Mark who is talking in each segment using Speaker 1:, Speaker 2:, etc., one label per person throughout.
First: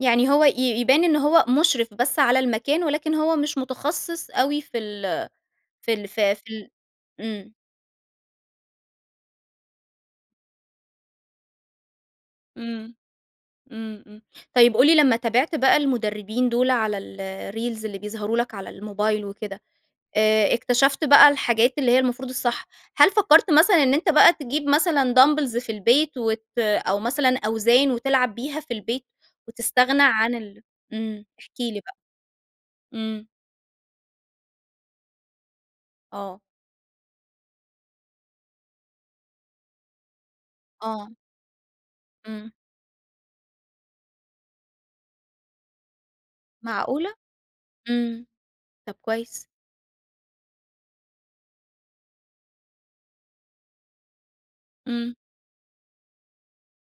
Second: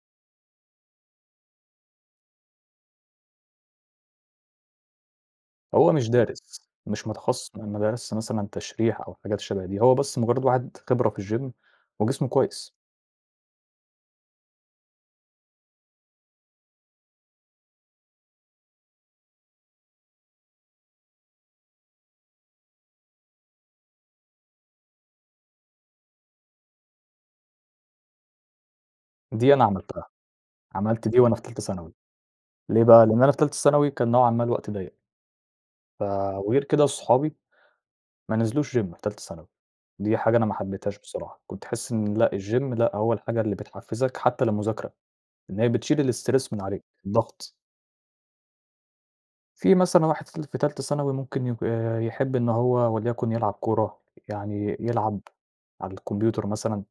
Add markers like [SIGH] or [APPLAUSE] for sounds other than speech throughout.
Speaker 1: يعني هو ي يبان إن هو مشرف بس على المكان، ولكن هو مش متخصص أوي في ال
Speaker 2: هو
Speaker 1: في ال
Speaker 2: مش
Speaker 1: ف في
Speaker 2: دارس،
Speaker 1: ال
Speaker 2: مش متخصص
Speaker 1: امم.
Speaker 2: م ما درسش مثلًا تشريح أو حاجات شَبه دي، هو بس مجرد واحد خبرة في الgym وجسمه كويس.
Speaker 1: امم، امم، امم. طيب قُل لي لما تابعت بقى المدربين دول على الreels اللي بيظهروا لَك على الموبايل وكده، آآ اكتشفت بقى الحاجات اللي هي المفروض الصح. هل فكرت مثلًا إن أنتَ بقى تجيب مثلًا دامبلز في البيت وت أو مثلًا أوزان وتلعب بيها في البيت؟
Speaker 2: دي أنا
Speaker 1: وتستغنى
Speaker 2: عملتها،
Speaker 1: عن ال
Speaker 2: عملت دي
Speaker 1: امم،
Speaker 2: وأنا في
Speaker 1: احكِ
Speaker 2: تالتة
Speaker 1: لي
Speaker 2: ثانوي.
Speaker 1: بقى.
Speaker 2: ليه بقى، لأن
Speaker 1: امم.
Speaker 2: أنا في تالتة ثانوي كان نوعًا ما الوقت ضيّق. ف
Speaker 1: آه.
Speaker 2: وغير كده صحابي، ما نزلوش gym في تالتة ثانوي، دي حاجة أنا ما حبيتهاش
Speaker 1: آه.
Speaker 2: بصراحة، كنت تحس إن لأ،
Speaker 1: امم.
Speaker 2: الgym لأ، هو الحاجة اللي بتحفزك حتى للمذاكرة، إن هي بتشيل الstress من عليك،
Speaker 1: معقولة؟!
Speaker 2: الضغط.
Speaker 1: امم، طب كويس.
Speaker 2: في مثلًا واحد في ال في تالتة ثانوي ممكن يك يحب إن هو وليكن يلعب كورة، يعني
Speaker 1: امم.
Speaker 2: يلعب على الكمبيوتر مثلًا.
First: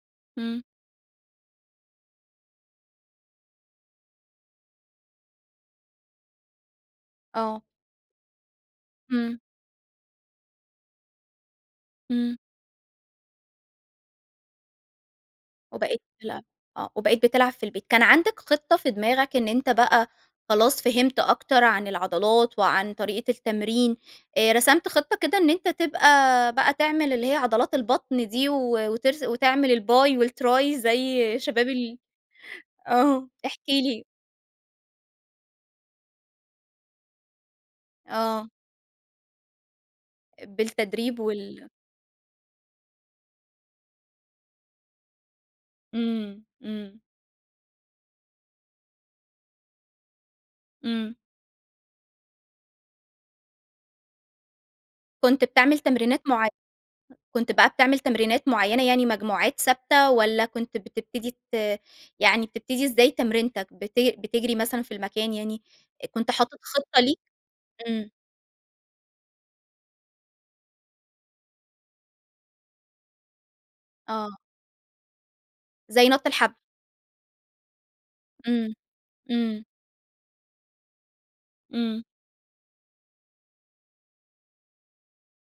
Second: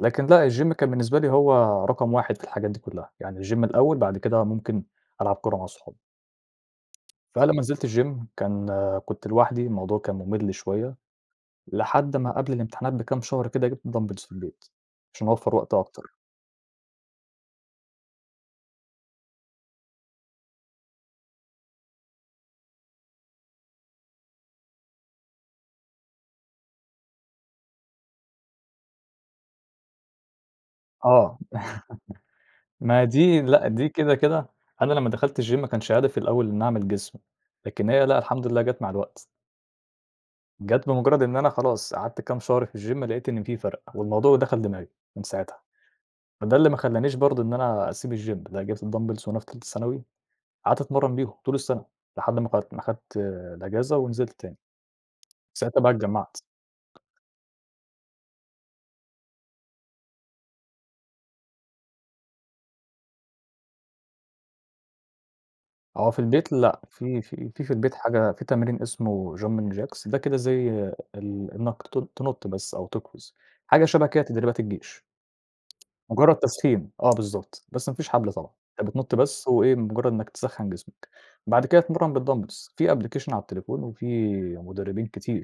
Speaker 2: لكن لأ،
Speaker 1: امم.
Speaker 2: الgym كان بالنسبة لي هو رقم 1 في الحاجات دي كلها، يعني الgym الأوّل بعد كده ممكن ألعب كورة مع صحابي. فأنا لما
Speaker 1: آه.
Speaker 2: نزلت الgym كان كنت
Speaker 1: امم.
Speaker 2: لوحدي، الموضوع كان ممل شويّة. لحد ما
Speaker 1: امم.
Speaker 2: قبل الامتحانات بكام شهر كده، جبت دامبلز في البيت، عشان أوفّر وقت
Speaker 1: وبقيت
Speaker 2: أكتر.
Speaker 1: تلعب آه، وبقيت بتلعب في البيت. كان عندَك خِطة في دماغَك إن أنتَ بقى خلاص فهمت أكتر عن العضلات وعن طريقة التمرين، آآ رسمت خِطة كده إن أنتَ تبقى بقى تعمل اللي هي عضلات البطن دي، و وترس وتعمل الBi و الTri زي
Speaker 2: آه،
Speaker 1: شباب ال
Speaker 2: [LAUGHS] ما
Speaker 1: آه،
Speaker 2: دي
Speaker 1: احكِ
Speaker 2: لأ، دي
Speaker 1: لي.
Speaker 2: كده، كده أنا لما دخلت الgym ما كانش هدفي الأول إني أعمل جسم. لكن هي لأ، الحمد
Speaker 1: آه.
Speaker 2: لله جت مع الوقت. جت
Speaker 1: بالتدريب،
Speaker 2: بمجرد إن أنا
Speaker 1: وال
Speaker 2: خلاص، قعدت كام شهر في الgym لقيت إن في فرق، والموضوع دخل دماغي من ساعتها.
Speaker 1: إمم،
Speaker 2: ما ده اللي ما
Speaker 1: امم.
Speaker 2: خلانيش برضه إن أنا أسيب الgym لأ، جبت الدامبلز وانا في تالتة ثانوي، قعدت
Speaker 1: امم.
Speaker 2: أتمرن بيهم طول السنة، لحد ما قل ما خدت الأجازة ونزلت تاني.
Speaker 1: كنت بتعمل
Speaker 2: ساعتها بقى
Speaker 1: تمرينات
Speaker 2: اتجمعت
Speaker 1: معي كنت بقى بتعمل تمرينات معيَّنة يعني مجموعات ثابتة والّا كنت بتبتدي ت يعني بتبتدي إزاي تمرينتَك، بتج بتجري مثلًا في المكان يعني؟
Speaker 2: آه، في
Speaker 1: كنت
Speaker 2: البيت
Speaker 1: حاطط
Speaker 2: لأ،
Speaker 1: خِطة ليك؟
Speaker 2: في في في في البيت
Speaker 1: امم.
Speaker 2: حاجة في تمرين اسمه Jumping Jacks ده كده زي ال إنّك ت تنط بس أو تقفز، حاجة شَبه كده
Speaker 1: آه.
Speaker 2: تدريبات الجيش.
Speaker 1: زي نط
Speaker 2: مجرد
Speaker 1: الحبل.
Speaker 2: تسخين. آه، بالضبط، بس ما فيش حبل طبعًا.
Speaker 1: امم،
Speaker 2: أنتَ بتنط بس
Speaker 1: امم.
Speaker 2: وإيه، مجرد إنك تسخّن جسمَك، بعد كده
Speaker 1: امم.
Speaker 2: تتمرن بالدامبلز. في application على التليفون، وفي مدربين كتير.